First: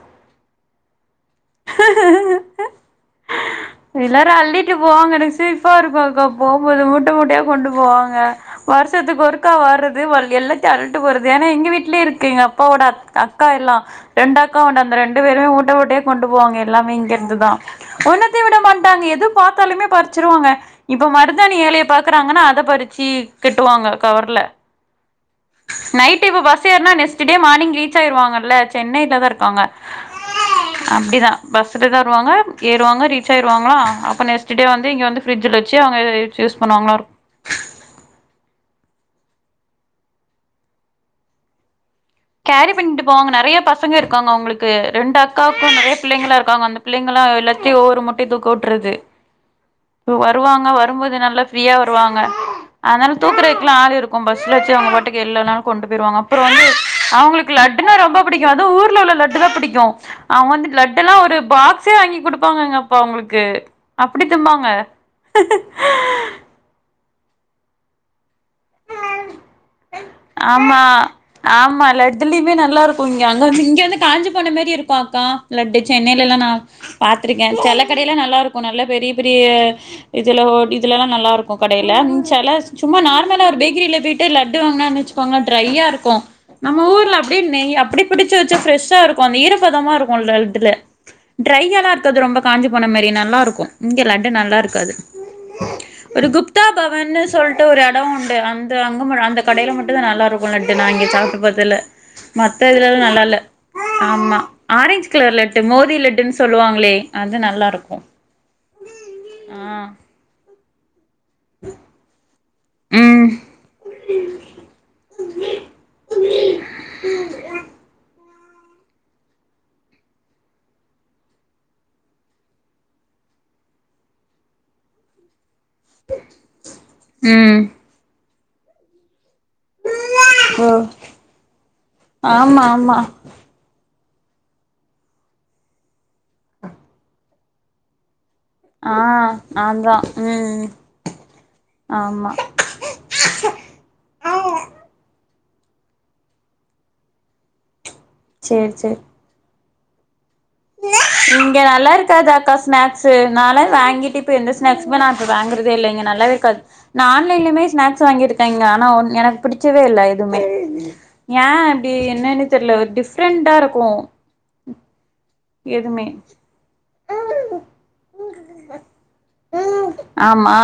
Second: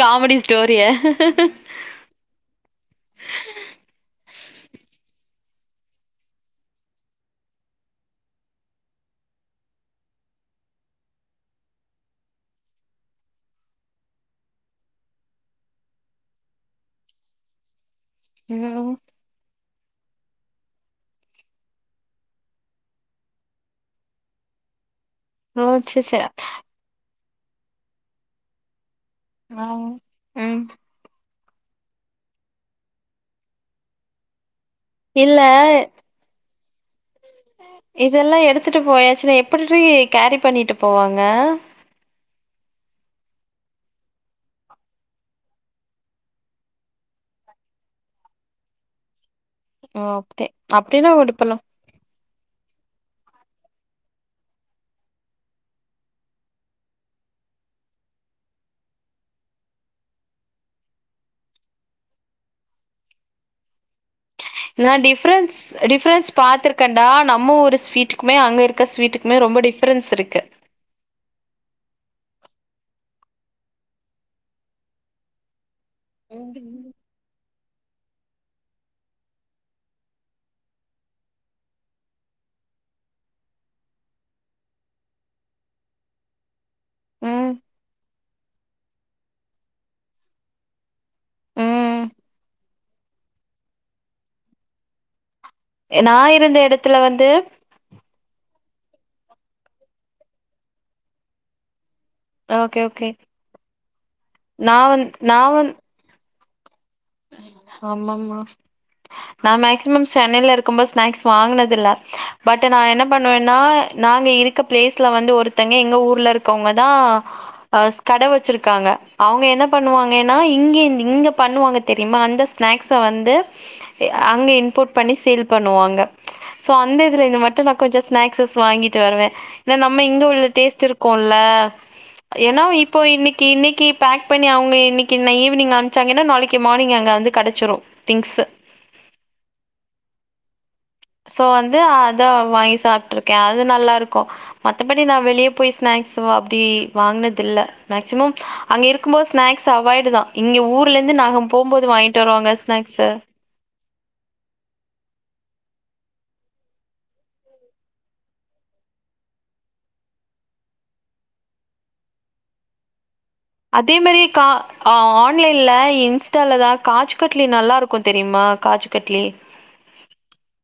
Comedy ஸ்டோரிய [inaudible] எல்லாரு அள்ளிட்டு போவாங்க எனக் சிப்பா இருக்கோ பாக்க போம்போது முட்ட முட்டையா கொண்டு போவாங்க வருஷத்துக்கு ஒருக்கா வர்றது வ எல்லாத்தையு அழுட்டு போறது ஏனா எங் வீட்லய இருக்கு எங்க அப்பாவோட அக்கா எல்லா ரெண்டு அக்கா உண்டு அந்த ரெண்டு பேருமே ஊட்ட ஊட்யே கொண்டு போவாங்க எல்லாமே இங்கிருந்துதா உன்னு விட ம் மாட்டாங்க எது பாத்தாலுமே பரு ச்சிருவாங்க இப்ப மருதாணி ஏலையை பாக்குறாங்கனா அத? பறிச்சு கட்டுவாங்க கவர்ல ஓ சே சே நைட் இப்ப பஸ் ஏறனா நெக்ஸ்ட் டே மார்னிங் ரீச் ஆயிருவாங்கல்ல சென்னைல தாருக்காங்க ஆ ம் அப்டிதா பஸ்ஸில் தா வருவாங்க ஏறுவாங்க ரீச் ஆருவாங்களா அப்போ நெக்ஸ்ட் ஸ்டே வந்து இங்க வந்து இல்ல ஃரிட்ஜில வெச்சு அவங்க யூஸ் பண்ணுவாங்களாக் இதெல்லா எடுத்ட்டு போயாச்சுனா எப்புட் டி கேரி பண்ணிட்டு போவாங்க கேரி பண்ணிட்டு போவாங்க நெறைய பசங்க இருக்காங்க அவுங்ளுக்கு ரெண்டு அக்காவுக்கு நெறைய பிள்ளைங்களா இருக்காங் அந்த பிள்ளைங்களா எல்லாத்தையு ஒவ்வொரு மூட்டையு தூக்க விட்டுருது ஓ இப்ப அப்டி வருவாங்க அப்டின்னா வரும்போது நல்லா உடுப்பலா ஃப்ரீயா வருவாங்க அதனால தூக்குரைக்குலா ஆள் இருக்கு பஸ்ல வெச்சு அவங்க பாட்டுக்கு எல்லா நாலு கொண்டு போயிருவாங்க அப்புற வந்து அவுங்ளுக் லட்டுனா ரொம்ப புடிக்கும் அதுவு ஊர்ல உள்ள லட்டு தா புடிக்கு அவங வந்து லட்டு எல்லா ஒரு பாக்ஸே வாங்கி குடுப்பாங்கங்க அப்பா அவங்ளுக்கு அப்டி திம்பாங்க நா டிஃப்ரன்ஸ் டிஃப்ரன்ஸ் பாத்துரு கண்டா நம்ம ஊரு ஸ்வீட்டுக்குமே அங்க இருக்க ஸ்வீட்டுக்குமே ரொம்ப டிஃபரன்ஸ் இருக்கு ஆமா ஆமா லட்டு்லயுமே நல்லா இருக்கும் இங்க அங்க வந்து இங்க வந்து காஞ்சி போன மாரி இருக்கும் அக்கா லட்டு சென்னையில எல்லா நா பாத்துருக்கே செல கடையில நல்லாருக்கும் நல்லா பெரிய பெரிய இதுல ஓ இதுலல்லா நல்லாருக்கு கடையில [unintelligible] சும்மா நார் மலா ஒரு பேக்கிரியில போயிட்டு லட்டு வாங்குனோனு வச்சுக்கோங்க ட்ரையா இருக்கும் நம்ம ஊர்ல அப்டியே ம் நெய் அப்டியே புடிச்சு வச்சா ஃப்ரெஷ்ஷா இருக்கும் அந்த ஈரப்பதமா இருக்கும் ரட்டு இதுல ட்ரையா எல்லா ம் இருக்காது ரொம்ப காஞ்சி போன மாாரி நல்லா இருக்கும் இங்க லண்டு நல்லா இருக்காது நா ஒரு இருந்த குப்தா எடத்துல பவன்னு வந்து சொல் ட்டு ஒரு எடம் உண்டு அப்இந்த அங்க அந்த கடையில மட்டு மத்த ஓகே இதுலலா ஓகே நல்லா இல்ல ஆமா நா வந் ஆரஞ்ச் கலர் நா லட்டு வந் மோதி லட்டுன்னு சொல்லுவாங்களே அது நல்லா இருக்கு ஆமாமா நா ஆ மேக்சிமம் சென்னையில இருக்கும்போ ஸ்னாக்ஸ் வாங்குனத இல்ல பட் நா என்ன ம் பண்ணுவேன்னா நாங்க இருக்க பிளேஸ்ல வந்து ஒரு த்தவங்க எங்க ஊர்ல இருக்கவங்கதா ஆ கட வச்சிருக் காங்க அவுங்க என்ன பண்ணுவாங்கன்னா இங்கேர்ந்து இங்க பண்ணுவாங்க தெரியுமா அந்த ஸ்நாக்ஸ வந்து அங்க இம்போர்ட் பண்ணி சேல் பண்ணுவா ங்க சோ அந்த இதுலேந்து மட்டு ம் நா கொஞ்ச ஸ்நாக்ஸஸ் வாங்கிட்டு வருவே எனா நம்ம இங்க உள்ள ஓ டேஸ்ட் இருக்கும்ல ஆமா ஏன்னா ஆமா இப்போ இன்னைக்கி இன்னைக்கி பேக் பண்ணி அவுங்க இன்னைக்கி நா ஈவினங் அனுப்ச்சாங்கன்னா நாளைக்கு மார்னிங அங்க வந்து கெடச்சிடு திங்ஸு ஆ அதா ம் சோ வந்து அத ஆமா வாங்கி சாப்ட்ரு யாது நல்லா இருக்கு மத்தபடி நா வெளியே போய் ஸ்நாக்ஸ் வ அப்டி வாங்குனது இல்ல மேக்சிமம் சேரி அங்க சேரி இருக்கும் போது ஸ்நாக்ஸ் அவாய்டு தா இங்க ஊர்லேருந்து நாங்க போம்போது வாங்கிட்டு வருவாங்க ஸ்நாக்ஸு னால வாங்கிட்டு இப்போ எந்த ஸ்நாக்ஸுமே நா இப்ப வாங்குறதே இல்லங்க நல்லாவே இருக்காது நா ஆன்லைன்லயுமே ஸ்நாக்ஸ் வாங்கியிருக்கேங்க ஆனா ஒன் எனக்கு பிடிச்சவே இல்ல எதுவுமே ஏ அப்டி என்னன்னு தெர்ல ஒரு டிஃப்ரெண்ட் அதே மாரியே கா ஆ ஆன்லைன்ல எதுமே இன்ஸ்டால தா காஜ் கட்லி நல்லாருக்கு தெரியுமா காஜ் கட்லி ஆமா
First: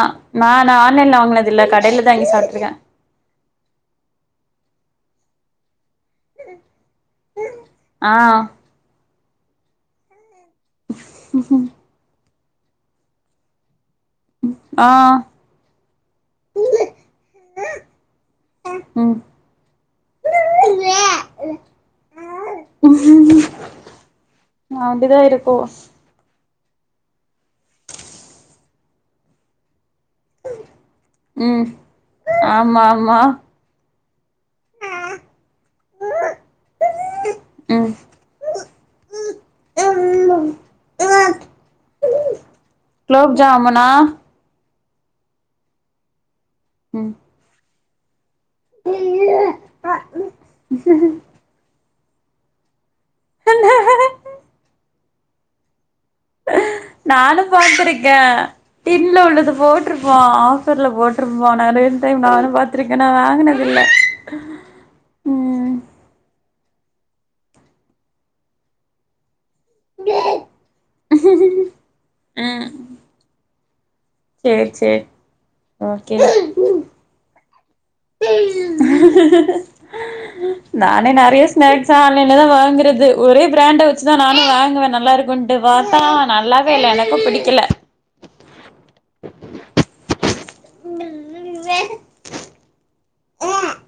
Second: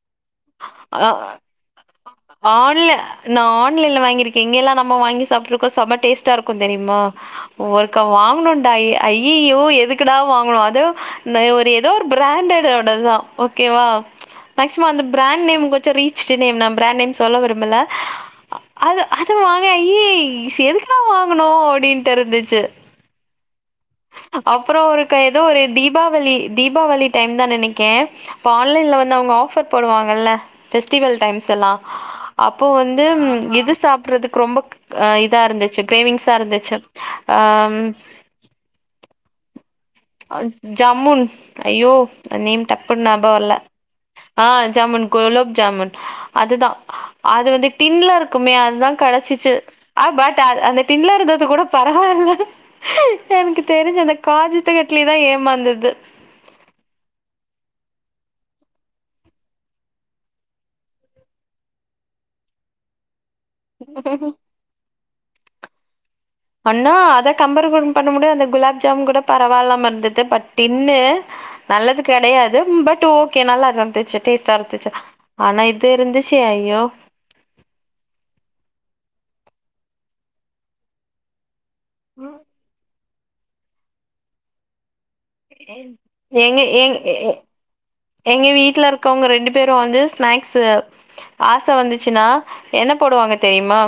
நா நா ஆ ஆன்லைன்ல வாங்குனது இல்ல கடையில தா வாங்கி சாப்ட்டுருக்க ஆன்ல நா ஆன்லைன்ல வாங்கிருக்கே இங்க எல்லா நம்ம வாங்கி சாப்ட்ருக்கோ சம டேஸ்ட் டா இருக்கு தெரியுமா ஒருக்கா ஆ வாங்கணுண்டா ஐய்யயோ எதுக்குடா வாங் குனோ அது நெ ஏதோ ஒரு பிராண்டட் ஓடதுதா ஓகேவா ஆ மேக்சிமம் அந்த பிராண்ட் நேம் கொஞ்ச ரீச்டு நேம் தா பிராண்ட் நேம் சொல்ல விரும்பல அது ம் அது வாங்க ஐயே எதுக்குடா வாங்குனோ அப்டின்ட்டு இருந்துச்சு உம் அப்புற ஒரு க ஏதோ ஒரு தீபா வளி தீபாவளி டைம் தா நெனைக்கே அப்போ ஆன்லைன்ல வந்து அவுங்க ஆஃபர் போடுவாங்கல்ல ஃபெஸ்டிவல் டைம்ஸ் ம் எல்லா அப்போ ஆமா வந்து ஆமா இது சாப்புறதுக்கு ரொம்போ ஆ இதா இருந்துச்சு கிரேவிங்ஸா இருந்துச்சு ஆ ம் ஆ ஜமுன்ஸ் ஐயோ அது நேம் டப்புன் ஞாபக குலோப் வர்ல ஜாமுனா ஆ ஜமுன் குலோப்ஜாமுன் அது தா ம் அது வந்து டின்ல இருக்குமே அதுதா கெடைச்சிச்சு ஆ பட் அந் அந்த டின்ல இருந்தது கூட பரவாயில்ல எனக்கு தெரிஞ்சு அந்த காஜித்து கட்லி தா ஏமாந்தது நானு பாத்துருக்க டின்ல உள்ளது போட்டிருப் பா ஆஃபர்ல போட்டிருப்பா நெறைய டைம் நானு பாத்துருக்க நா வாங்கின துள்ள அண்ணா அத கம்பர் பண்ண கூட அந்த குலாப் ஜாமு கூட பரவாயில்லாம இருந்தது பட் இன் நல்லது கிடையாது ம் பட் ஓகே நல்லா இருந்துச்சு டேஸ்ட் சேரி இருந்துச்சு சேரி ஆனா இது ஓகே இருந்துச்சு ஐயோ நானே நெறைய ஸ்ாக்ஸ் ஆன்லைன்ல தா வாங்கறது ஒரே பிராண்ட வச்சுதா நானு வாங்குவ நல்லா இருக்கு குண்டு பார்த்தா எங்க நல்லாவே இல்ல எனக்கும் எங் பிடிக்கல எங்க வீட்டுல இருக்கவங்க ரெண்டு பேரு வந்து ஸ்நக்ஸ்ு ஆச வந்துச்சுன்னா என்ன போடுவாங்க தெரியுமா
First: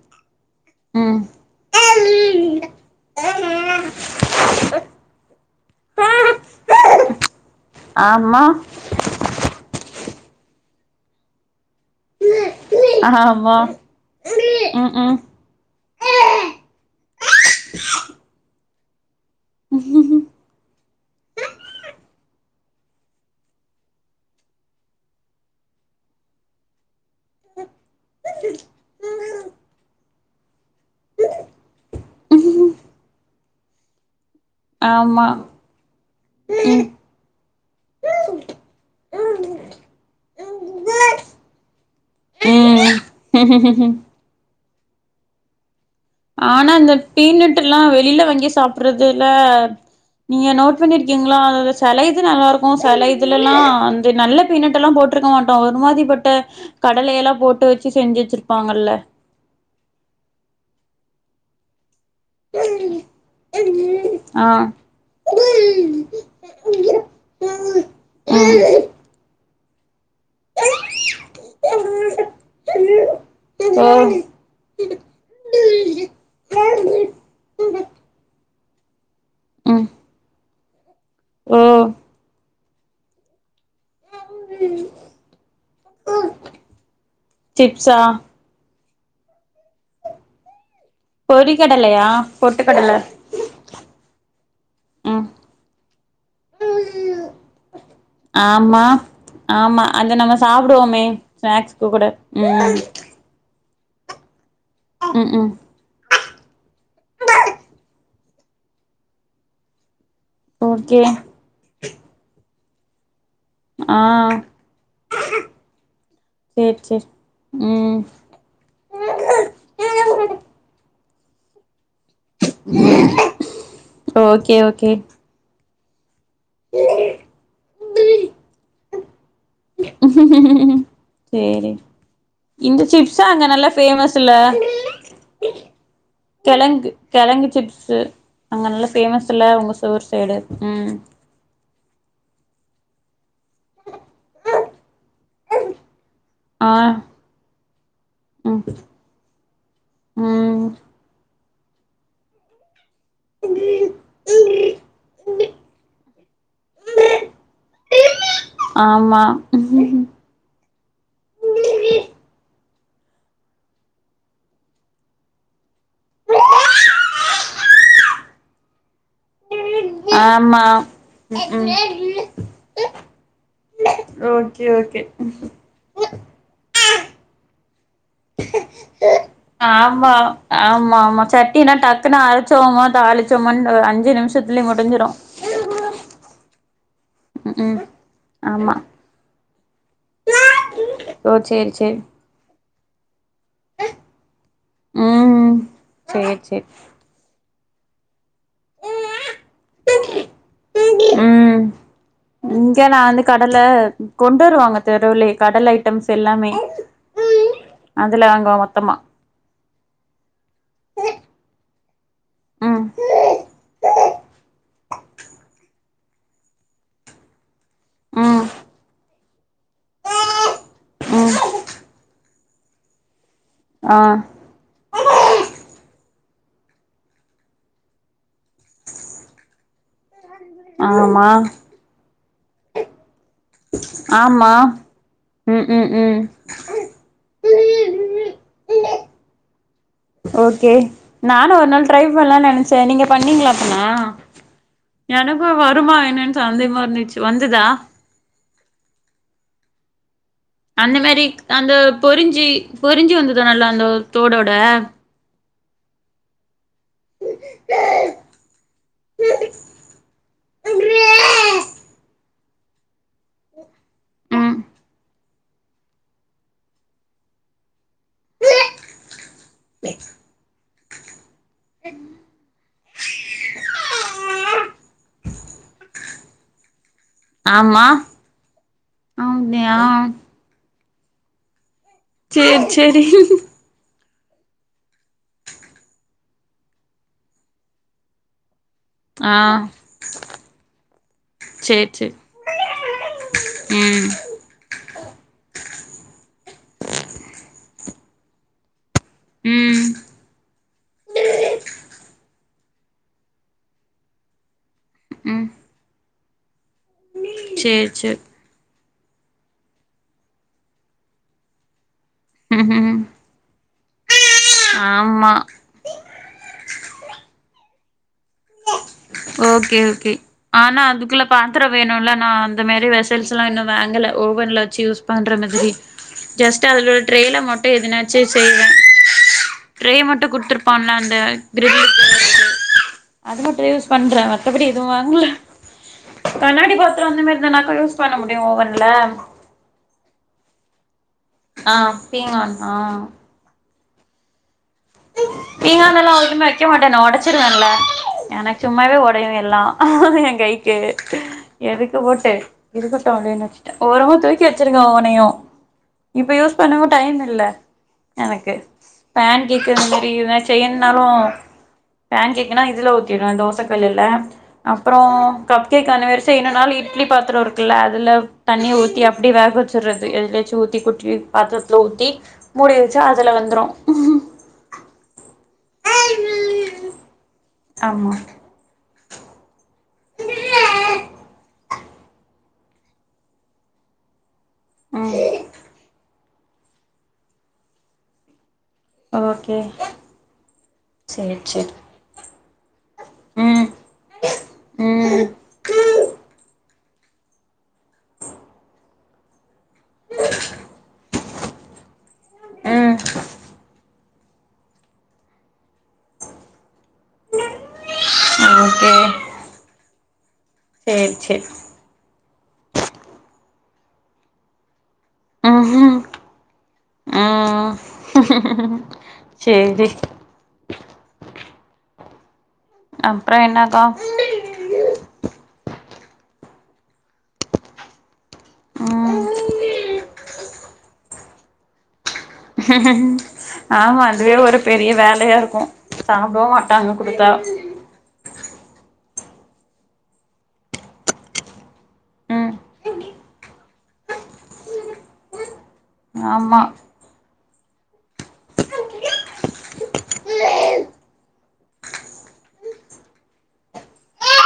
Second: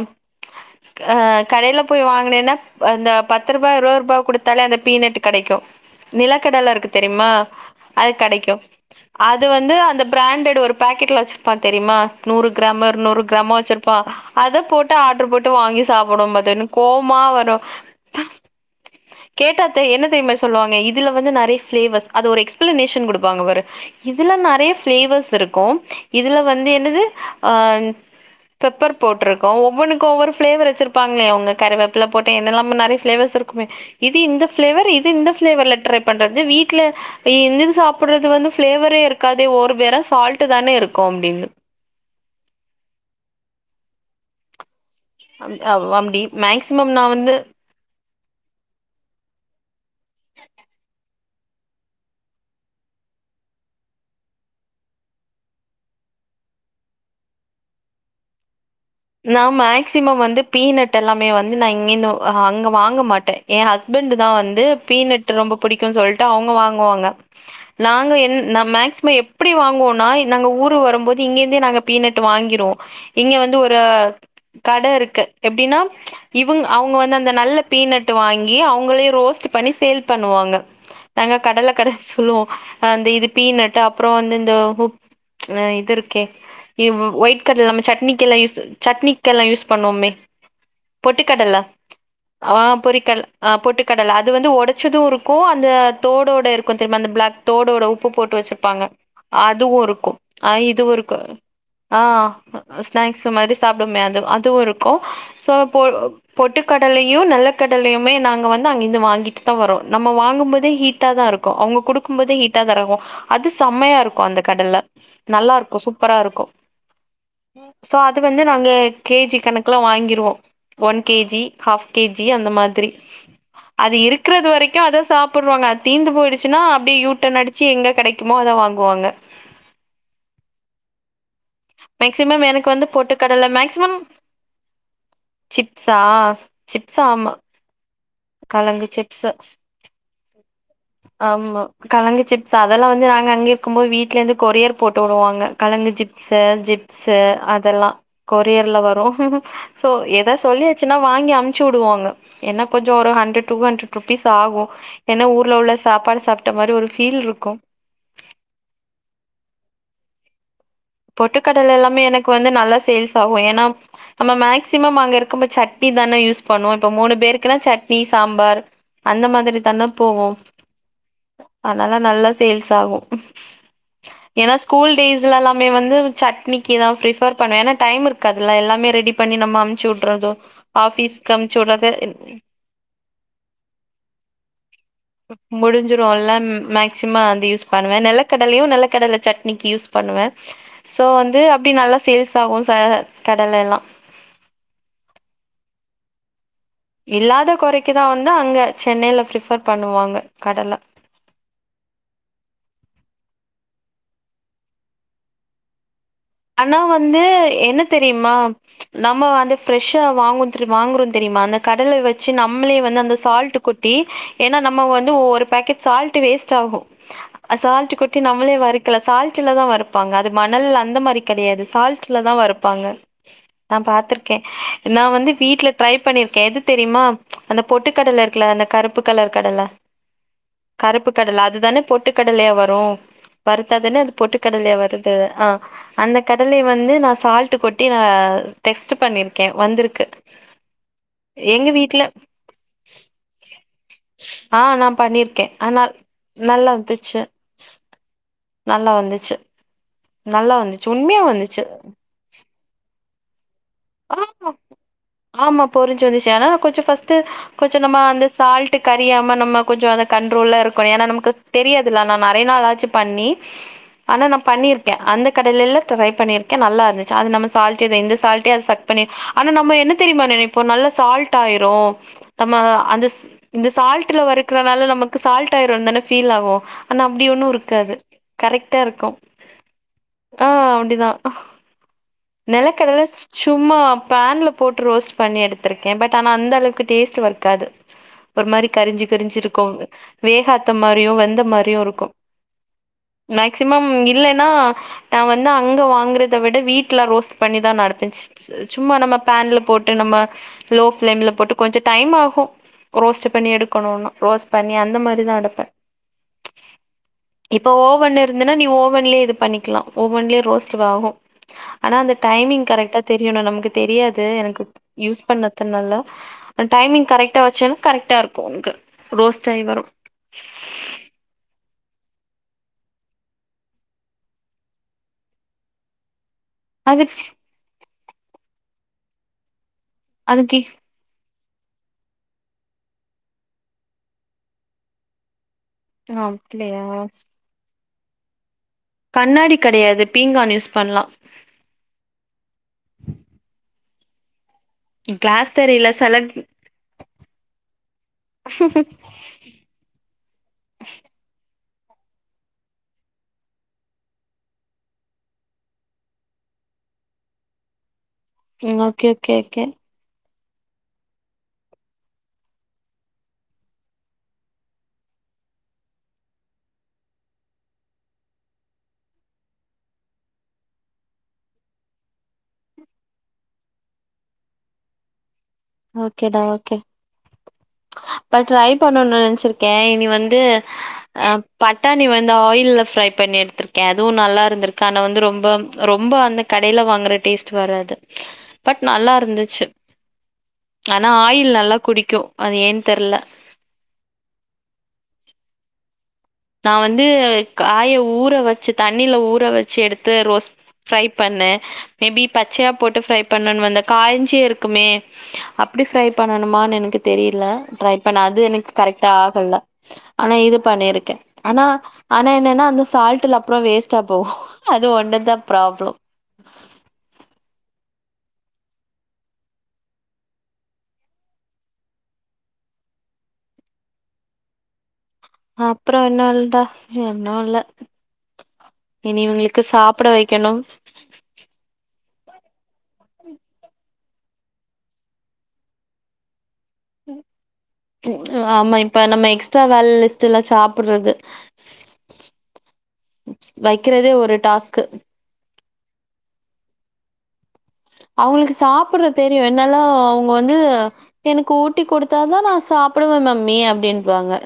ம் அஹ் கடையில போய் வாங்கனேன்னா அந்த பத்து ரூபாய் இருபது ரூபாய் குடுத்தாலே அந்த பீனட் கிடைக்கும் நிலக்கடல இருக்கு தெரியுமா அது ஆமா கிடைக்கும் அது வந்து அந்த பிராண்டட் ஒரு பாக்கெட்ல வச்சிருப்பா தெரியுமா நூறு கிராம இரு நூறு கிராம ஆமா வச்சிருப்பா அத ம் போட்டு ம் ஆர்டர் போட்டு மட்டு வாங்கி சாப்புடு பாத்தன்னு கோவமா வரு கேட்டாத்த என்ன தெரியுமா சொல்லுவாங்க இதுல வந்து நெறைய ஃபிளேவர்ஸ் அது ஒரு எக்ஸ்பிளனேஷன் கொடுப்பாங்கபாரு இதுல நெறைய ஃபிளேவர்ஸ் இருக்கும் இதுல வந்து என்னது அ பெப்பர் போட்ருக்கு ஒவ்வொனுக்கு ஒவ்வொரு ஃபிளேவர் வச்சிருப்பாங்களே அவுங்க கருவேப்புல போட்டு என்ன இல்லாம நெறைய ஃபிளேவர்ஸ் இருக்குமே இது இந்த ஃபிளேவர் இது இந்த ஆமா ஃபிளேவர்ல ட்ரை பண்றது வீட்ல இந்த இது சாப்புடுறது வந்து ஃபிளேவரே இருக்காதே ஒரு வேர சால்ட் தான இருக்கும் அப்டின்னு ம் அவ் அப் அம்டி ஆனா இந்த அந்த பீனட்டு எல்லா வெளில வாங்கி சாப்புடுறது நீங்க நோட் பண்ணிருக்கீங்களா அதுல சில இது நல்லா இருக்கும் சில இதுல எல்லா அந்த நல்ல பின்னெட்டலா போட் போட்ருக்க மாட்டோ ஒரு மாரி பட்ட கடல எல்லா போட்டு வச்சு செஞ்சு வச்சிருப்பாங்கள்ளா நா மேக்சிமம் வந்து பீனட் எல்லாமே வந்து நா இங்கனு அங்க வாங்க மாட்ட எய ஹஸ்பண்ட் தா வந்து ஆ பீனட் ரொம்ப புடிக்கும்னு சொல்லிட்டு அவுங்க வாங்குவாங்க நாங்க என் நா மேக்ஸ் எப்டி வாங்குவோன்னா நாங்க ஊரு வரும்போது இங்கே இருந்தே நாங்க பீனட் வாங்கிருவோ இங்க வந்து அ கட இருக்கு எப்டின்னா இவுங் அவுங்க ம் வந்து அந்த நல்ல பீனட் வாங்கி அவங்களே ரோஸ்ட் பண்ணி ஓ ம் சேல் பண்ணுவாங்க நாங்க ஓ கடல்ல கடலச் சொல்லுவோ அந்த இது பீ நட்டு அப்பற வந்து இந்த கு ஆ இது இருக்கே வ் ஒயிட் கடல நம்ம சிப்ஸா சட்னிக்கு எல்லா யூஸ் சட்னிக்கு எல்லா யூஸ் பண்ணுவோமே பொட்டுக்கடல பொறிக்கடலையா ஆ பொட்டுக்கடல பொரிக்கல் ஆ பொட்டுக்கடலை அது வந்து ஒடச்சதும் ம் இருக்கும் அந்த தோடோட இருக்கும் தெரியும்மா அந்த பிளாக் தோடோட உப்பு போட்டு ஆமா வச்சுருப்பாங்க அதுவு ஆமா அத இருக்கும் நம்ம ஆ இதுவு சாப்டுவோமே இருக்கும் ஸ்நாக்ஸ்க்கு ஆ கூட ம் ஸ்நாக்ஸ் சு மாரி சாப்புடமே அது அதுவு இருக்கும் ம் ம் சோப் போ பொட்டுக்கடலையு நெல கடலையுமே நாங்க வந்து அங்க இருந்து வாங்கிட்டு தா வரோ நம்ம வாங்க கும் போதே ஓகே ஹீட்டா தா இருக்கும் அவுங்க குடுக்கும் போதே ஹீட்டா தா இருக்கும் அது செம்மையா ஆ இருக்கும் அந்த கடல நல்லாருக்கும் சூப்பரா இருக்கும் சேர் சேர் சோ அது வந்து நாங்க கே ஜி கணக்குல வாங்கிருவோ one K G half K G அந்த மாதிரி அது இருக்றது ஓகே வரைக்கு ஓகே அத சாப்புடுவாங்க அது தீந்து போய்டு சினா அப்டியே யூட்டன் அடிச்சி எங்க கெடைக்குமோ அத வாங்குவாங்க சேரி மேக்சிமம் எனக்கு இந்த வந்து சிப்ஸு அங்க பொட்டுக்கடல நல்லா மேக்சிமம் ஃபேமஸில்ல சிப்ஸா கெழங்கு சிப்ஸ் ஆமா கெழங்கு சிப்ஸு அங்க நல்லா கலங்கு சிப்ஸ் பேமஸுல்ல ஒங்க சோர் சைடு ம் ஆமா கழங்கு சிப்ஸ் அதெல்லா வந்து நாங்க அங்க இருக்கும் போது வீட்லருந்து கொரியர் போட்டு உடுவாங்க கழங்கு சிப் ஸு ஆ ஜிப்ஸு அதெல்லா ம் கொரியர்ல வரு சோ எதா ம் சொல்லியாச்சினா வாங்கி அம்ச்சு விடுவாங்க என்ன கொஞ்சோ ஒரு ஹண்ட்ரட் டூ ஹண்ட்ரட் ருபீஸ் ஆகு எனா ஊர் சாப்பாடு சாப்ட்ட மாரி ஒரு ஃபீல்ருக்கு ஆமா பொட்டுக்கடலல்லாமே எனக்கு வந்து நல்லா சேல்ஸ் ஆகு ஏனா நம்ம மேக்ஸிமம் அங்க இருக்கம்ப சட்னி தானே யூஸ் பண்ணுவோ இப்ப மூணு பேருக்குனா சட்னி சாம்பார் அந்த மாதிரி தானே போவோ ஆமா ம் ம் அதுனால நல்லா சேல்ஸ் ஆகு ஏனா ஓகே ஸ்கூல் ஓகே டேஸ்லல்லா லே வந்து சட்னிக்குதா பிரிஃபர் பண்ணுவே ஏனா டைம் இருக் காதுல எல்லாமே ரெடி பண்ணி நம்ம அம்ச்சு ஆமா உட்றது ஆபீஸ்கம்ச்சி உட்றது தோமோ தாலிச்சொமான் அ அஞ்சு நிமிஷத்துலயே முடிஞ்சிடு முடிஞ்சிருல்லன் மேக்சிம அந்த யூஸ் ம் பண்ணுவே நெலக் கடலையு ஆமா நெலக்கடல சட்னிக்கு யூஸ் பண்ணுவே சோ ஓ வந்து சேரி அப்டி சேரி நல்லா சேல்ஸ் ஆகு சார் கடலைலா உம் சேர் சேர் இல்லாத கொறைக்கிதா வந்து அங்க சென்னையில பிரிஃபர் பண்ணுவாங்க கடல ம் இங்க நா வந்து கடல கொண்டு வருவாங்க தெருலே கடலை டம்ஸ் எல்லாமே ஆனா வந்து என்ன அதுல தெரியுமா வாங்குவோ மொத்தமா நம்ம வந்து ஃபிரெஷா வாங்கு தெரி வாங்குறோ தெரியுமா அந்த கடலை வச்சி நம்ளே ம் வந்து அந்த சால்டு கொட் டி ஏனா நம்ம வந்து ஒரு பேக்கெட் சால்ட்டு வேஸ்ட் ஆகு அ சால்ட்டு கொட்டி ம் நம்மளே வறுக்கலா சால்ட்டுலதா வறுப்பாங்க அது மணல் அந்த மாரி ம் கெடையாது சால்ட்லதா வறுப்பாங்க நா ஆ பாத்துருக்கே நா வந்து வீட்ல ட்ரை பண்ணிருக்கே எது தெரியுமா அந்த பொட்டு கடல இருக்ல அந்த கருப்பு கலர் கடல கருப்பு ஆமா கடல அதுதானே பொட்டுக்கடலையா வரு வறுத்தா தானே அது ஆமா பொட்டுக்கடலையா வருது ஆ ம் ம் அந்த ம் கடலை வந்து நா சால்ட்டு கொட்டி நா டெஸ்ட்டு பண்ணிருக்கே வந்துருக்கு ஓகே நானு ஒரு நாள் ட்ரை பண்லான் நெனச்சே நீங்க பண்ணீங்ளா அப்பனா ஆ நா பண்ணிருக்கே எனக்கு ஆனா வருமா என்னன் நல்லா சந்தேகமா இருந்துச்சி வந்துச்சு வந்ததா நல்லா வந்துச்சு நல்லா வந்துச்சு அந்த உண்மையா மாரிக் வந்துச்சு அந்த பொறிஞ்சி பொறிஞ்சி வந்ததா நல்லா அந்த ஆமா தோடோட ஆமா பொரிஞ்சி வந்துச்சி ஆனால கொஞ்சொ ஃபஸ்ட்டு கொச்ச நம்ம அந்த சால்ட்டு கரியாம நம்ம கொஞ்சொ அத கண்ட்ரோல்ல இருக்கோ ஏனா நமக்கு தெரியாதுல அதுனால நெறைய நாள் ஆச்சி பண்ணி ஆனா நா ம் பண்ணிருக்கே அந்த கடலைலா ட்ரை பண்ணிருக் கே நல்லா இருந்துச்சி அது நம்ம சால்ட்டு வ இந்த சால்ட்டே அது சக் பண்ணி ஆனா நம்ம என்ன தெரியுமா நெனைப்போ நல்ல சால்ட் டாயிரு நம்ம அந்த இந்த சால்டுல வரைக்குறனால நமக்கு சால்ட் ஆயிரு தான ஃபீல் ஆகு ஆனா அப்டி ஒண்ணு ஆமா இருக்காது கரெக்டா இருக்கு அப்டியா ஆ அப்டிதா சேரி நெலக்கடல சேரி சும்மா பேன்ல போட்டு ரோஸ்ட் பண்ணி எடுத்திருக்கே பட் ஆனா அந்த அளவுக்கு டேஸ்ட் வர்க்காது ஒரு மாரி கறிஞ்சி ஆ கறிஞ்சிருக்கு வேகாத்த மாரியு வெந்த மாரியு சேரி இருக்கு சேரி மேக்சிமம் ம் இல்ல நா நா வந்து அங்க வாங்கறத விட வீட்ல ரோஸ்ட் பண்ணிதா நடத்துன்ச் சும்மா நம்ம பேன்ல ம் போட்டு நம்ம லோ பேளேம்ல போட்டு கொஞ்ச டைம் ஆகு ரோஸ்ட் பண்ணி எடுக்கனுன்னா ரோஸ்ட் பண்ணி அந்த மாரி தா ம் எடுப்ப இப்ப சேரி ஓவன் சேரி இருந்துன்னா நீ ஓவன்லயே இது பண்ணிக்லா ஓவ்வொன்லியே ரோஸ்ட் வே ஆகு ஆனா அந்த டைமிங் ம் கரெக்டா ம் தெரியனு நமக்கு தெரியாது எனக்கு யூஸ் ஆமா பண்ண து நல்ல டைமிங் கரெக்டா வச்சோன்னா கரெக்டா இருக்கு உனக்கு ரோஸ்ட் ஆயி ஓகே வரு. ஓகே ஆனா அதுக்குள்ள பாத்திரோ வேனுல்ல நா அந்த மேரி வசுல்ஸ்லா இன்னு வாங்கல ஓவன்ல வச்சி யூஸ் பண்ற மாதிரி ஜஸ்ட் அதுல ஒரு அது ட்ரெய்ல மட்டு எதுனாச்சு செய்வ ட்ரே மட்டு அதுக்கு குடுத்துருப்பான்ல அந்த கிர்லுக்கு அதுங் பேஸ் பண்ற மத்தபடி எதுவு வாங்கல கண்ணாடி அப்டியா பாத்திரோ அந்த மாரி இதுனாக்க யூஸ் பண்ண முடியு ஓவன்ல கண்ணாடி கெடையாது பீங்கான் யூஸ் பண்லா ஆ பீங்கானா கிளாஸ் தெரில பீங்கானெல்லா செல எதுமே வைக்க மாட்டே நா ஒடச்சிருவேல்ல ஏனா சும்மாவே ஒடையு எல்லா ஆ எ கைக்கு எதுக்கு போட்டு இருக்கட்டு அப்டினு வச்சுட்டே ஓரமா தூக்கி வச்சிருங்க அவனையு இப்ப யூஸ் பண்ணவு டைம் இல்ல எனக்கு okay okay pancake okay. இந்த மாரி இதுனா செயின்னாலு பேன் கேக்னா இதுல ஊத்திருவே தோச கல்லுல அப்றோ கப் கேக் ஆன வரிச இன்னொ நாள் இட்லி பாத்ரோ இருக்குல்ல அதுல தண்ணியே ஊத்தி அப்டி வேக வச்சுர்றது எதுலாச்சு ஊத்தி குட்டி பாத்துரத்துல ஊத்தி மூடி வச்சா அதுல வந்துரு ஓகேடா ஓகே ஆமா அ ட்ரை பண்ணுன் நா நென்ச்சிருக்கே இனி வந்து அ பட்டாணி வந்து ஆயில்ல ஃப்ரை பண்ணி எடுத்திருக்கே அதுவு நல்லா இருந்திருக்கு ஆனா வந்து ம் ரொம்ப ரொம்ப அந்த கடையில வாங்கற டேஸ்ட் வராது பட் நல்லா ஓகே இருந்துச்சு ஆனா சேரி ஆயில் சேரி நல்லா குடிக்கு அது ஏன் தெர்ல ம் ம் நா வந்து காய ஊற வச்சு தண்ணில ஊற வச் சி எடுத்து ரோஸ் ப்ரை பண்ண மேபி பச்சையா ம் போட்டு ப்ரை பண்ணன் வந்த காய்ஞ்சி இருக்குமே அப்டி ஃப்ரை பண்ணனுமான் எனக்கு தெரியல ட்ரை பண்ண அது எனக்கு ஓகே கரெக்ட்டா ஆகல ஆனா இது சேரி பண்ணிருக்கே சேரி ஆனா ஆனா என்னன்னா அந்த சால்ட்ல அப்புறோ வேஸ்டா போவு அது ஒன்னுதா ப்ராப்ளம் ம்ஹும் ம் சேரி அப்றோ என்னாக்கா அப்றோ ஒன்னுல்டா என்னு இல்ல இனி ம் இவுங்களுக்கு சாப்ட வைக்கனு ஆமா அதுவே ஒரு பெரிய வேலையா இருக்கு சாப்டவு மா தாங்கு குடுத்தா ஆமா இப்ப நம்ம எக்ஸ்ட்ரா வேல் லிஸ்ட் எல்லா சாப்புட்றது ம் வெக்கிறதே ஒரு டாஸ்க்கு ஆமா அவ்ங்களுக்கு சாப்பிட்றத் தெரியு என்னல்லா அவங்க வந்து எனக்கு ஊட்டி கொடுத்தாதா நா சாப்பிடுவ மம்மி அப்டின்ருவாங்க